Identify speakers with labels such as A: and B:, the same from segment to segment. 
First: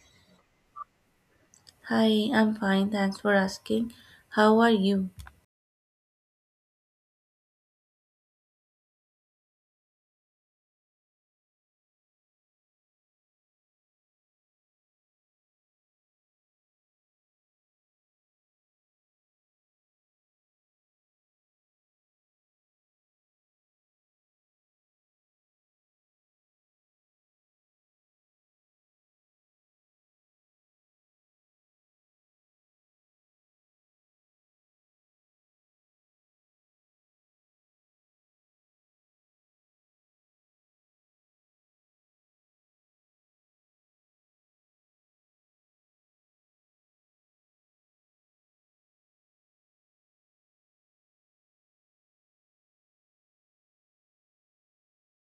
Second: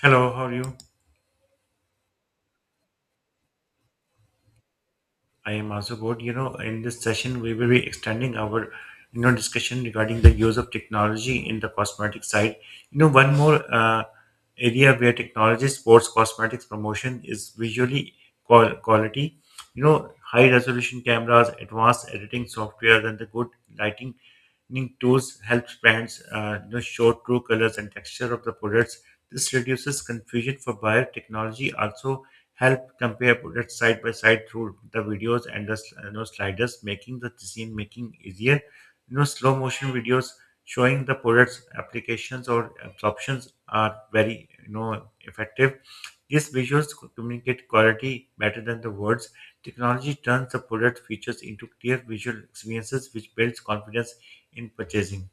A: Hello, how are you?
B: Hi, I'm fine. Thanks for asking. How are you?
A: I am also good. In this session, we will be extending our discussion regarding the use of technology in the cosmetic side. One more area where technology supports cosmetics promotion is visually quality. High resolution cameras, advanced editing software, and the good lighting Ning tools helps brands show true colors and texture of the products. This reduces confusion for buyer. Technology also help compare products side by side through the videos and the sliders, making the decision making easier. Slow motion videos showing the products applications or absorptions are very effective. These visuals communicate quality better than the words. Technology turns the product features into clear visual experiences, which builds confidence in purchasing.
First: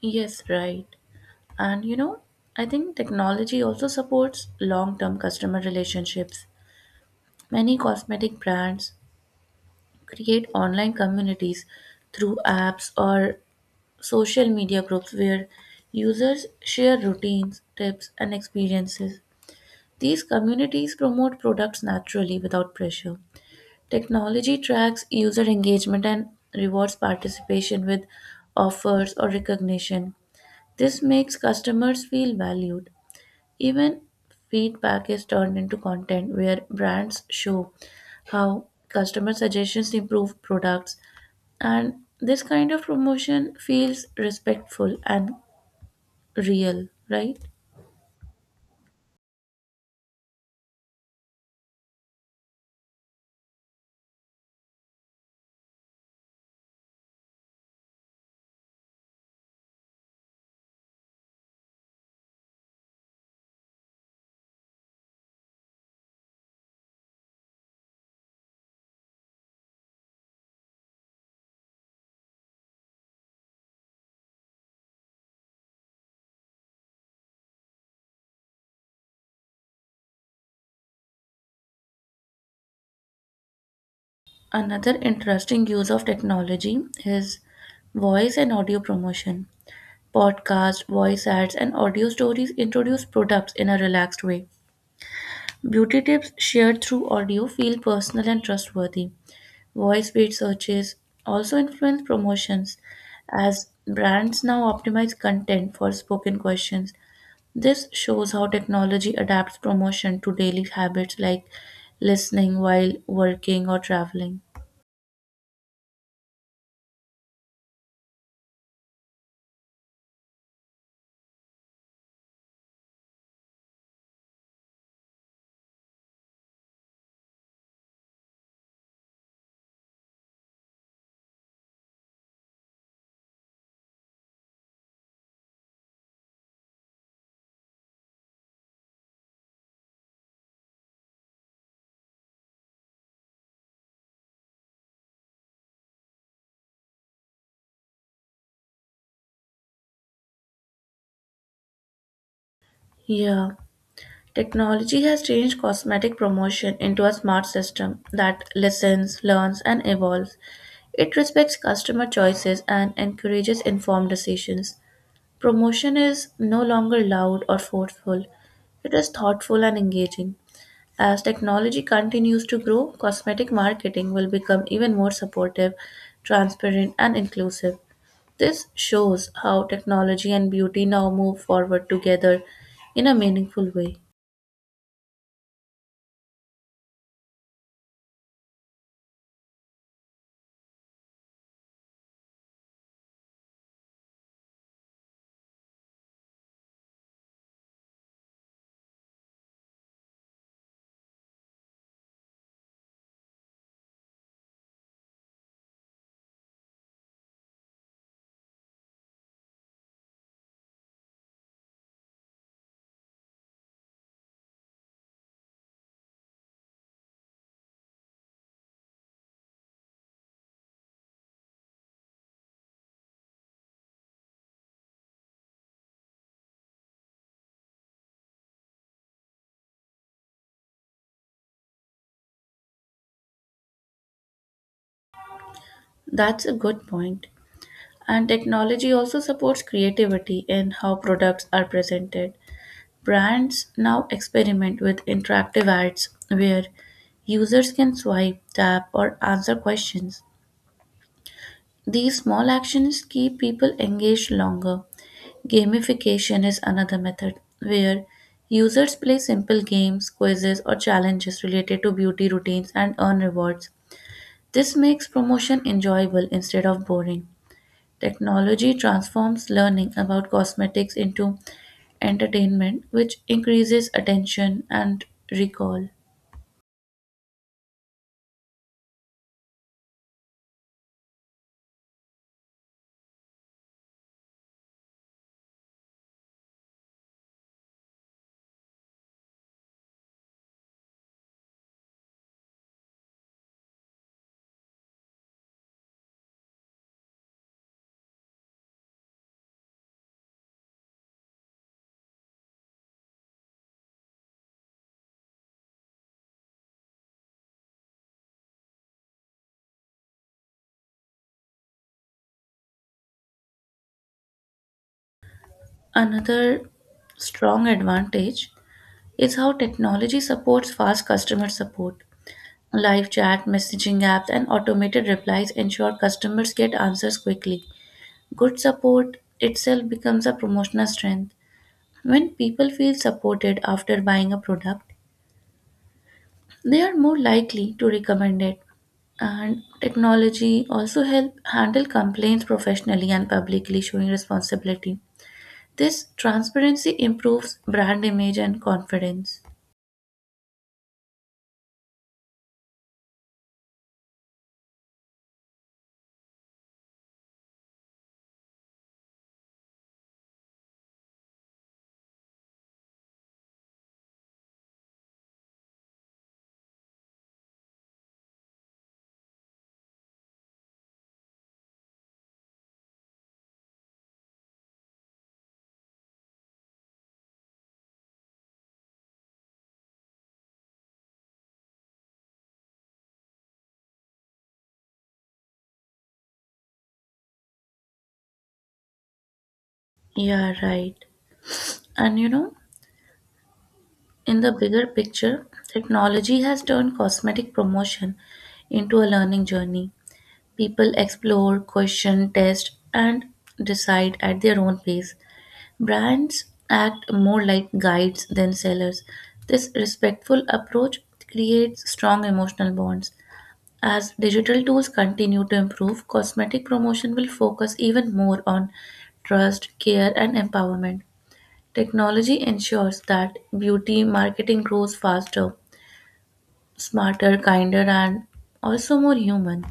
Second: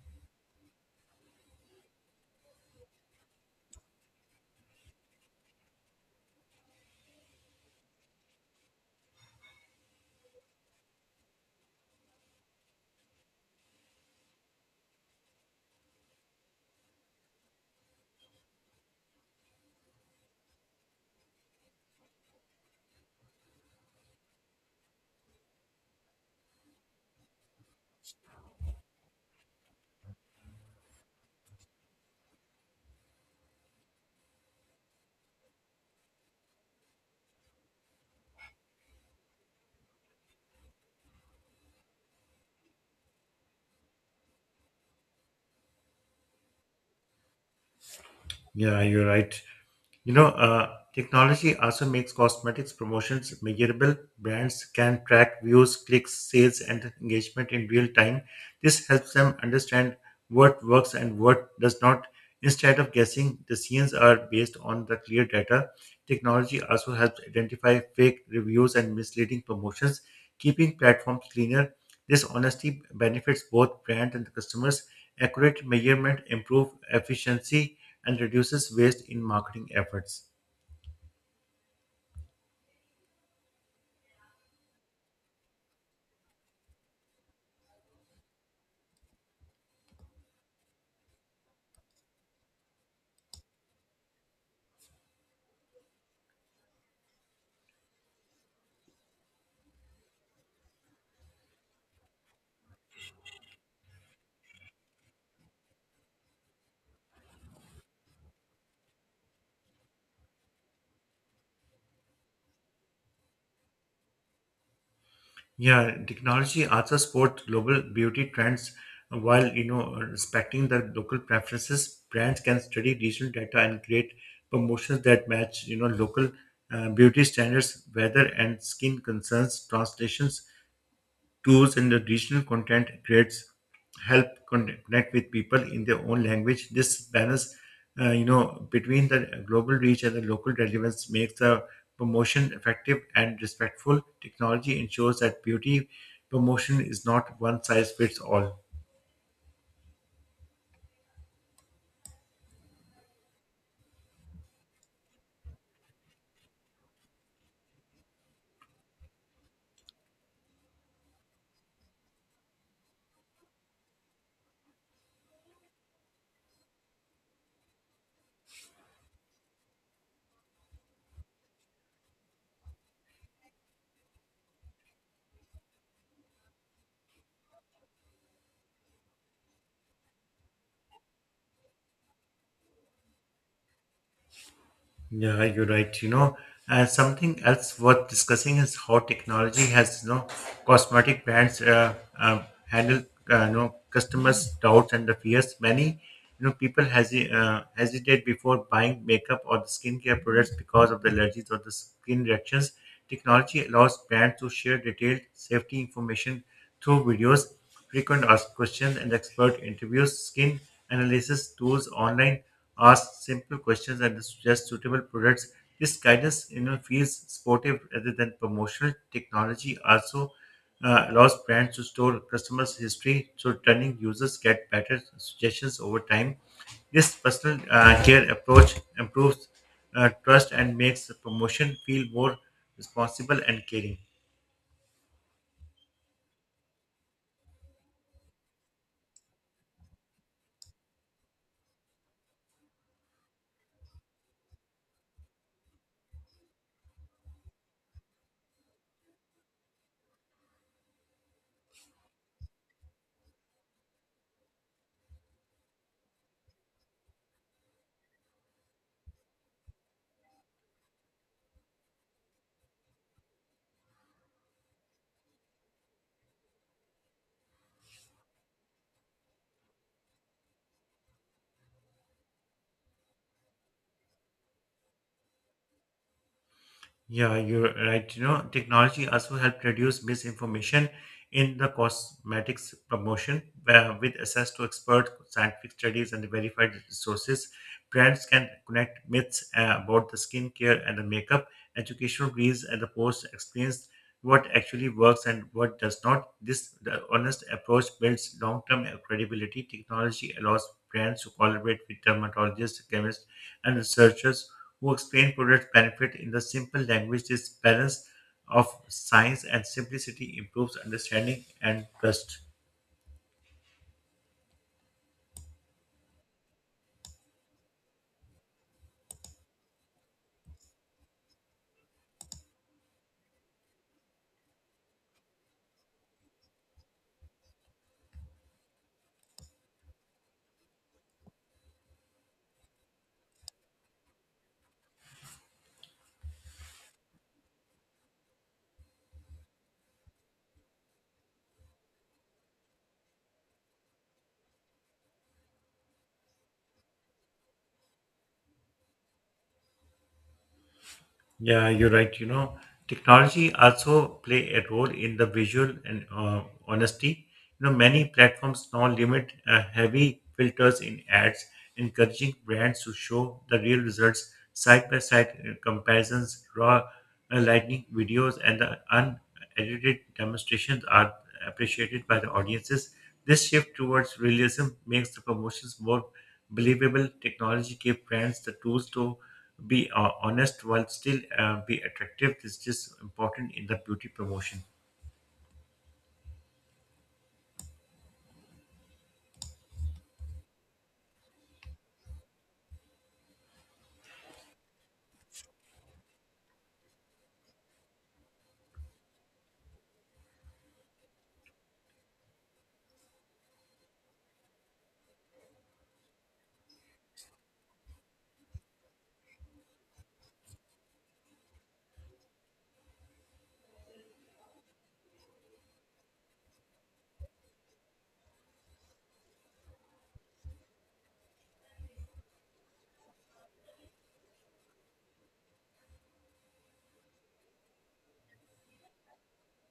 B: Yes, right. And you know, I think technology also supports long term customer relationships. Many cosmetic brands create online communities through apps or social media groups where users share routines, tips, and experiences. These communities promote products naturally without pressure. Technology tracks user engagement and rewards participation with offers or recognition. This makes customers feel valued. Even feedback is turned into content where brands show how customer suggestions improve products, and this kind of promotion feels respectful and real, right?
A: Yeah, you're right. You know, uh, Technology also makes cosmetics promotions measurable. Brands can track views, clicks, sales, and engagement in real time. This helps them understand what works and what does not. Instead of guessing, decisions are based on the clear data. Technology also helps identify fake reviews and misleading promotions, keeping platforms cleaner. This honesty benefits both brands and customers. Accurate measurement improves efficiency and reduces waste in marketing efforts.
B: Another interesting use of technology is voice and audio promotion. Podcasts, voice ads, and audio stories introduce products in a relaxed way. Beauty tips shared through audio feel personal and trustworthy. Voice paid searches also influence promotions as brands now optimize content for spoken questions. This shows how technology adapts promotion to daily habits like listening while working or traveling.
A: Yeah, technology also supports global beauty trends while respecting the local preferences. Brands can study regional data and create promotions that match local beauty standards, weather, and skin concerns. Translations tours and the regional content creates help connect with people in their own language. This balance, between the global reach and the local relevance makes the promotion effective and respectful. Technology ensures that beauty promotion is not one size fits all.
B: Yeah. Technology has changed cosmetic promotion into a smart system that listens, learns, and evolves. It respects customer choices and encourages informed decisions. Promotion is no longer loud or forceful, it is thoughtful and engaging. As technology continues to grow, cosmetic marketing will become even more supportive, transparent, and inclusive. This shows how technology and beauty now move forward together in a meaningful way.
A: Yeah, you're right. Something else worth discussing is how technology has, cosmetic brands handle, customers' doubts and the fears. Many people hesitate before buying makeup or the skincare products because of the allergies or the skin reactions. Technology allows brands to share detailed safety information through videos frequent asked questions and expert interviews, skin analysis tools online, ask simple questions and suggest suitable products. This guidance feels supportive rather than promotional. Technology also allows brands to store customers' history, so turning users get better suggestions over time. This personal care approach improves trust and makes the promotion feel more responsible and caring.
B: That's a good point. And technology also supports creativity in how products are presented. Brands now experiment with interactive ads where users can swipe, tap, or answer questions. These small actions keep people engaged longer. Gamification is another method where users play simple games, quizzes, or challenges related to beauty routines and earn rewards. This makes promotion enjoyable instead of boring. Technology transforms learning about cosmetics into entertainment, which increases attention and recall.
A: Yeah, you're right. Technology also helped reduce misinformation in the cosmetics promotion, where with access to expert scientific studies and verified resources, brands can connect myths about the skincare and the makeup, educational reels, and the post explains what actually works and what does not. This the honest approach builds long-term credibility. Technology allows brands to collaborate with dermatologists, chemists, and researchers who explained product benefit in the simple language. This balance of science and simplicity improves understanding and trust.
B: Another strong advantage is how technology supports fast customer support. Live chat, messaging apps, and automated replies ensure customers get answers quickly. Good support itself becomes a promotional strength. When people feel supported after buying a product, they are more likely to recommend it. And technology also help handle complaints professionally and publicly, showing responsibility. This transparency improves brand image and confidence.
A: Yeah, you're right. Technology also play a role in the visual and honesty. Many platforms now limit heavy filters in ads, encouraging brands to show the real results, side by side comparisons, raw lightning videos, and the unedited demonstrations are appreciated by the audiences. This shift towards realism makes the promotions more believable. Technology gives brands the tools to be honest while still be attractive. This is important in the beauty promotion.
B: Yeah, right. And you know, in the bigger picture, technology has turned cosmetic promotion into a learning journey. People explore, question, test, and decide at their own pace. Brands act more like guides than sellers. This respectful approach creates strong emotional bonds. As digital tools continue to improve, cosmetic promotion will focus even more on trust, care, and empowerment. Technology ensures that beauty marketing grows faster, smarter, kinder, and also more human.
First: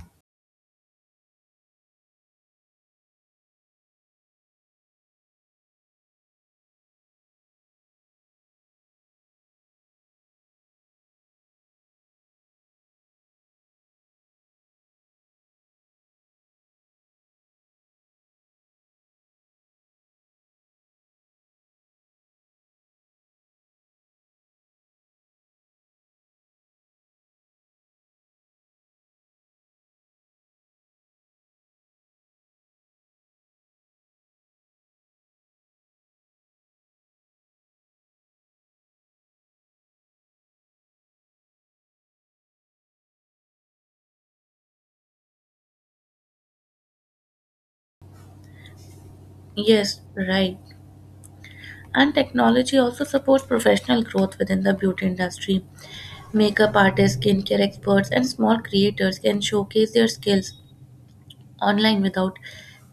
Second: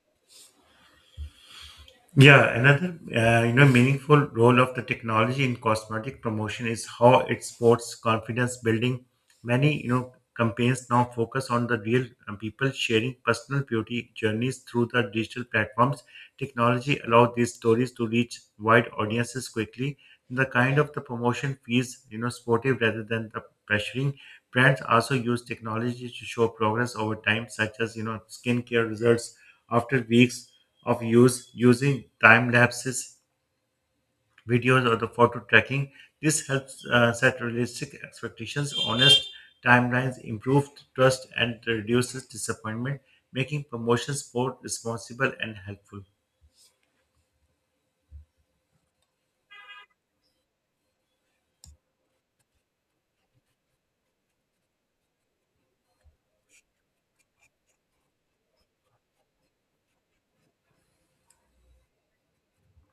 A: Yeah, another meaningful role of the technology in cosmetic promotion is how it supports confidence building. Many campaigns now focus on the real people sharing personal beauty journeys through the digital platforms. Technology allows these stories to reach wide audiences quickly. The kind of the promotion feels sportive rather than the pressuring. Brands also use technology to show progress over time, such as skincare results after weeks of use, using time lapses, videos, or the photo tracking. This helps set realistic expectations, honest timelines, improve trust, and reduces disappointment, making promotions both responsible and helpful.
B: Yes, right. And technology also supports professional growth within the beauty industry. Makeup artists, skincare experts, and small creators can showcase their skills online without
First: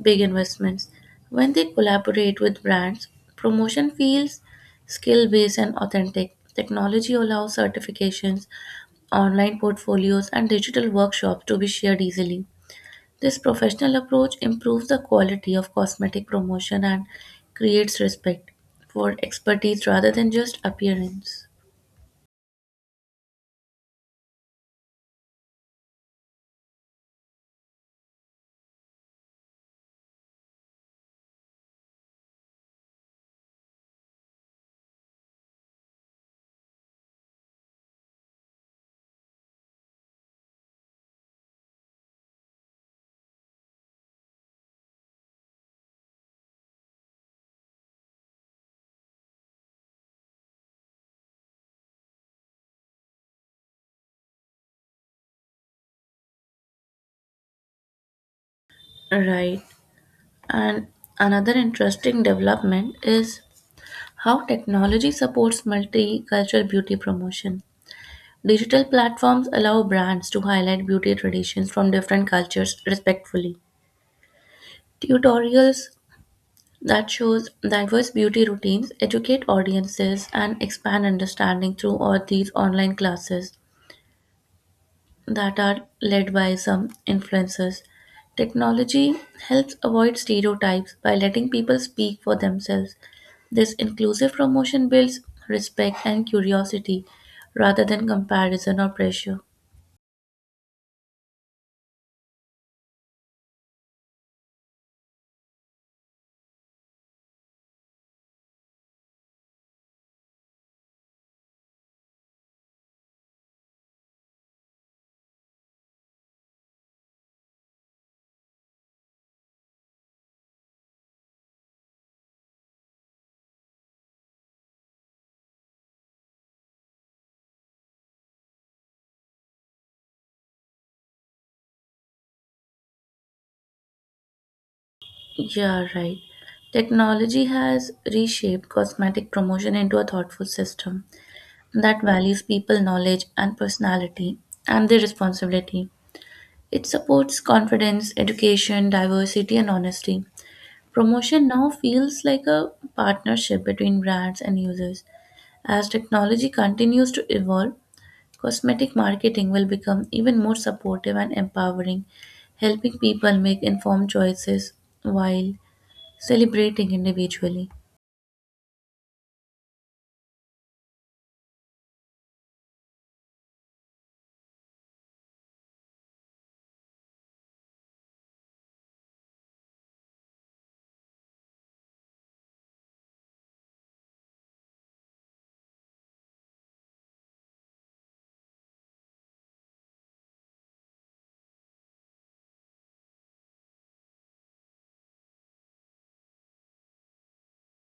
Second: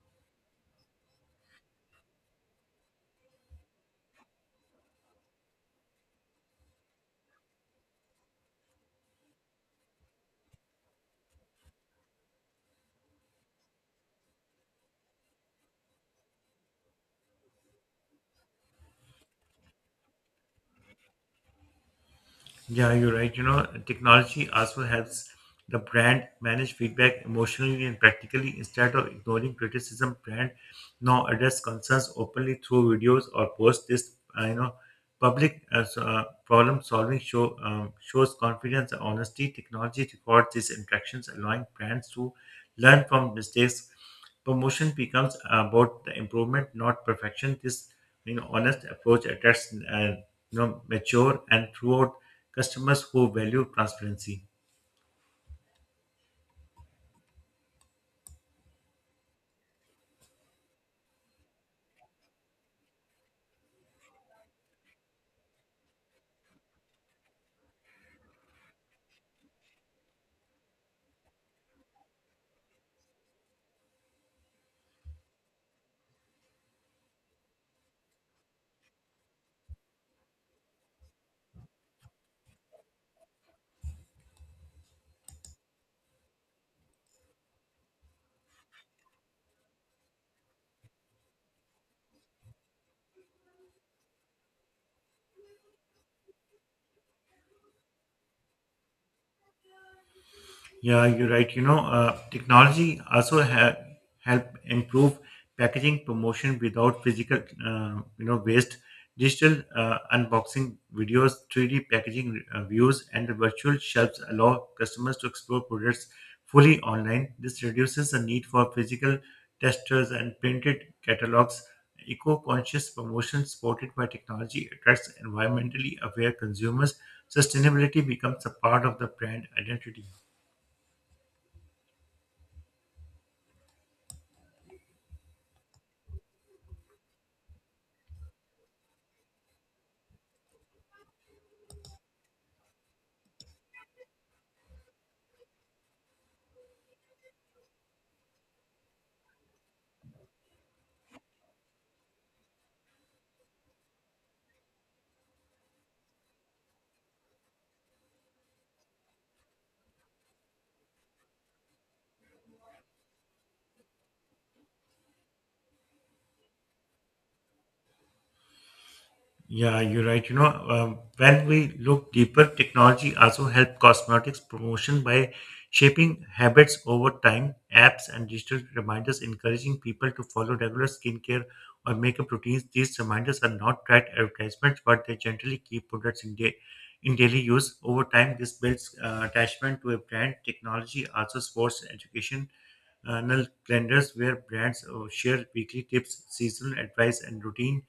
B: big investments. When they collaborate with brands, promotion feels skill based and authentic. Technology allows certifications, online portfolios, and digital workshops to be shared easily. This professional approach improves the quality of cosmetic promotion and creates respect for expertise rather than just appearance.
A: Yeah, you're right. Technology also helps the brand manage feedback emotionally and practically instead of ignoring criticism. Brand now address concerns openly through videos or posts. This public problem solving shows confidence and honesty. Technology records these interactions, allowing brands to learn from mistakes. Promotion becomes about the improvement, not perfection. This honest approach attracts mature and throughout customers who value transparency.
B: Right. And another interesting development is how technology supports multicultural beauty promotion. Digital platforms allow brands to highlight beauty traditions from different cultures respectfully. Tutorials that shows diverse beauty routines educate audiences and expand understanding through all these online classes that are led by some influencers. Technology helps avoid stereotypes by letting people speak for themselves. This inclusive promotion builds respect and curiosity rather than comparison or pressure.
A: Yeah, you're right. Technology also help improve packaging promotion without physical waste. Digital unboxing videos, 3D packaging views, and the virtual shelves allow customers to explore products fully online. This reduces the need for physical testers and printed catalogs. Eco-conscious promotion supported by technology attracts environmentally aware consumers. Sustainability becomes a part of the brand identity.
B: Yeah, right. Technology has reshaped cosmetic promotion into a thoughtful system that values people knowledge and personality and their responsibility. It supports confidence, education, diversity, and honesty. Promotion now feels like a partnership between brands and users. As technology continues to evolve, cosmetic marketing will become even more supportive and empowering, helping people make informed choices while celebrating individually.
A: Yeah, you're right. When we look deeper, technology also help cosmetics promotion by shaping habits over time. Apps and digital reminders encouraging people to follow regular skincare or makeup routines. These reminders are not tracked advertisements, but they generally keep products in daily use. Over time, this builds attachment to a brand. Technology also supports education. Annual calendars where brands share weekly tips, seasonal advice, and routine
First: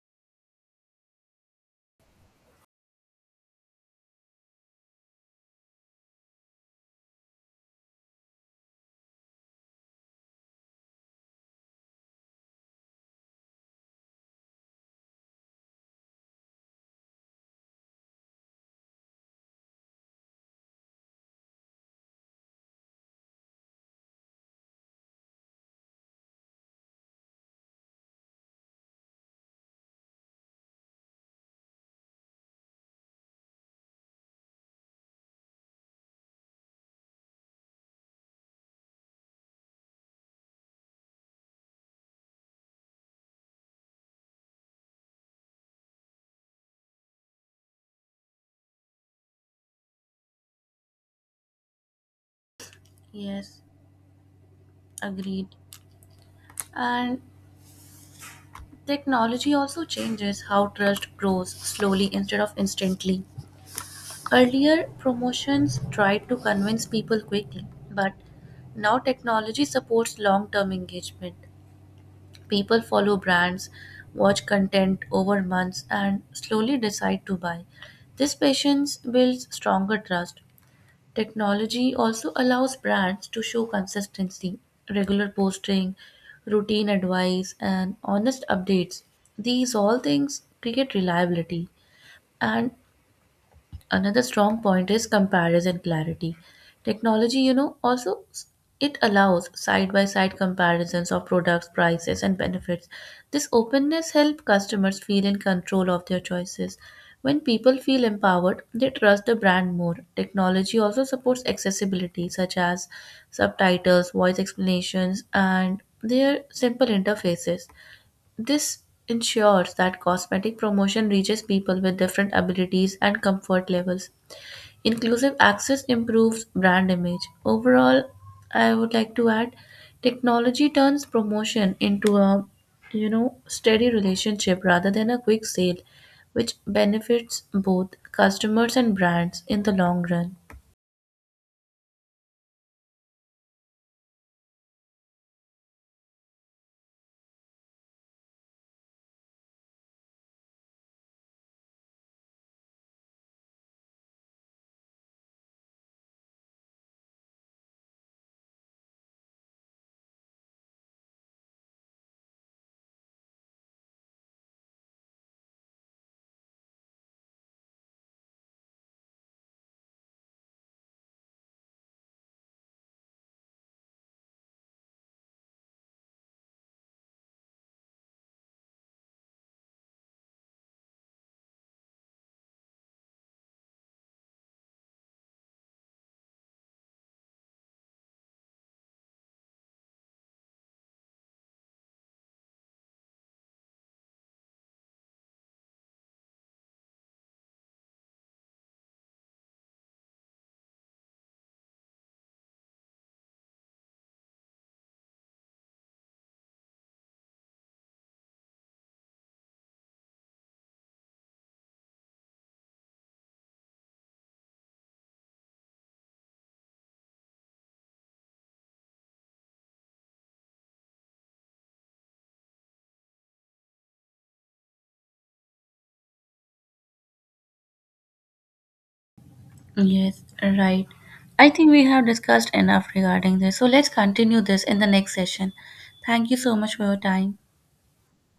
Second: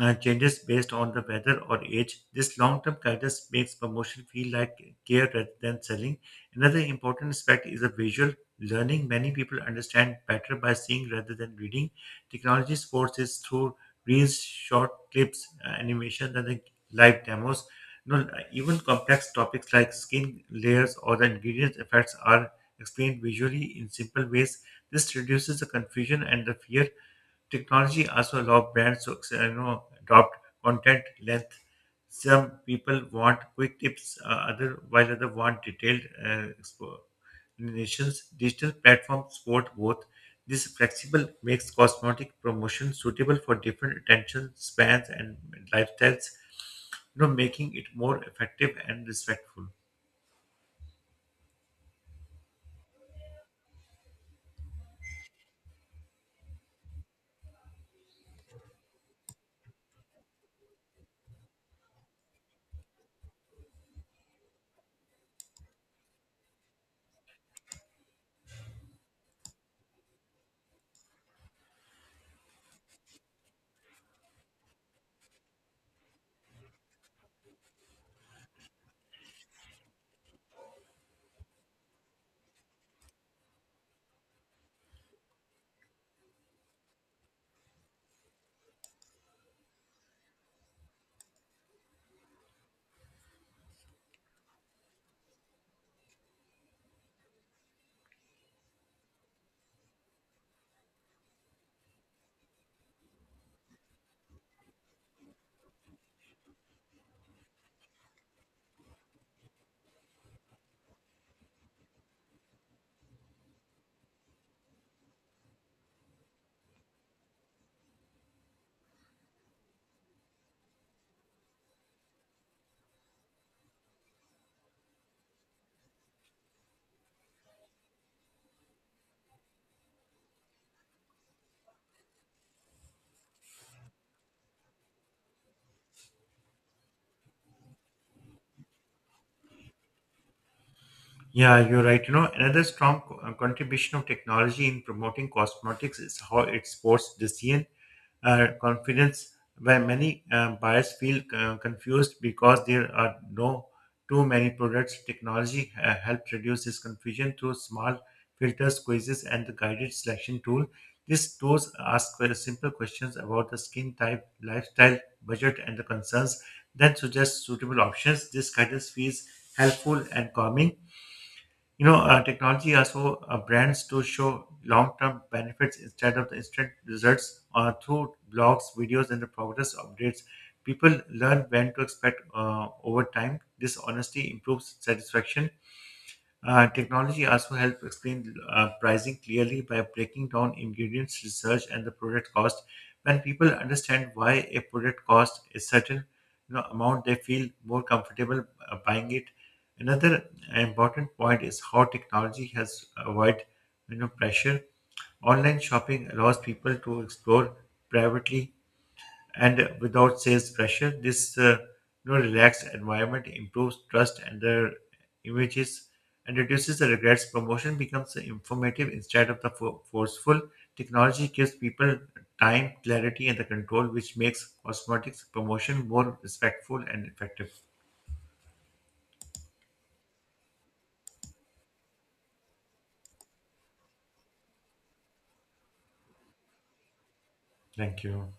A: changes based on the weather or age. This long term guidance makes promotion feel like care rather than selling. Another important aspect is a visual learning. Many people understand better by seeing rather than reading. Technology forces through reels, short clips, animation, and the live demos. You know, Even complex topics like skin layers or the ingredients effects are explained visually in simple ways. This reduces the confusion and the fear. Technology also allows brands to adopt content length. Some people want quick tips, other while other want detailed explanations. Digital platforms support both. This flexible makes cosmetic promotion suitable for different attention spans and lifestyles, making it more effective and respectful.
B: Yes, agreed. And technology also changes how trust grows slowly instead of instantly. Earlier, promotions tried to convince people quickly, but now technology supports long term engagement. People follow brands, watch content over months, and slowly decide to buy. This patience builds stronger trust. Technology also allows brands to show consistency, regular posting, routine advice, and honest updates. These all things create reliability. And another strong point is comparison clarity. Technology, it allows side by side comparisons of products, prices, and benefits. This openness helps customers feel in control of their choices. When people feel empowered, they trust the brand more. Technology also supports accessibility, such as subtitles, voice explanations, and their simple interfaces. This ensures that cosmetic promotion reaches people with different abilities and comfort levels. Inclusive access improves brand image. Overall, I would like to add, technology turns promotion into a, steady relationship rather than a quick sale, which benefits both customers and brands in the long run.
A: Yeah, you're right. Another strong contribution of technology in promoting cosmetics is how it supports decision, confidence, where many buyers feel confused because there are no too many products. Technology helped reduce this confusion through small filters, quizzes, and the guided selection tool. These tools ask very simple questions about the skin type, lifestyle, budget, and the concerns, then suggest suitable options. This guidance feels helpful and calming. Technology also brands to show long-term benefits instead of the instant results through blogs, videos, and the progress updates. People learn when to expect over time. This honesty improves satisfaction. Technology also helps explain pricing clearly by breaking down ingredients, research, and the product cost. When people understand why a product costs a certain amount, they feel more comfortable buying it. Another important point is how technology has avoid pressure. Online shopping allows people to explore privately and without sales pressure. This relaxed environment improves trust and the images and reduces the regrets. Promotion becomes informative instead of the forceful. Technology gives people time, clarity, and the control, which makes cosmetics promotion more respectful and effective.
B: Yes, right. I think we have discussed enough regarding this. So let's continue this in the next session. Thank you so much for your time.
A: Thank you.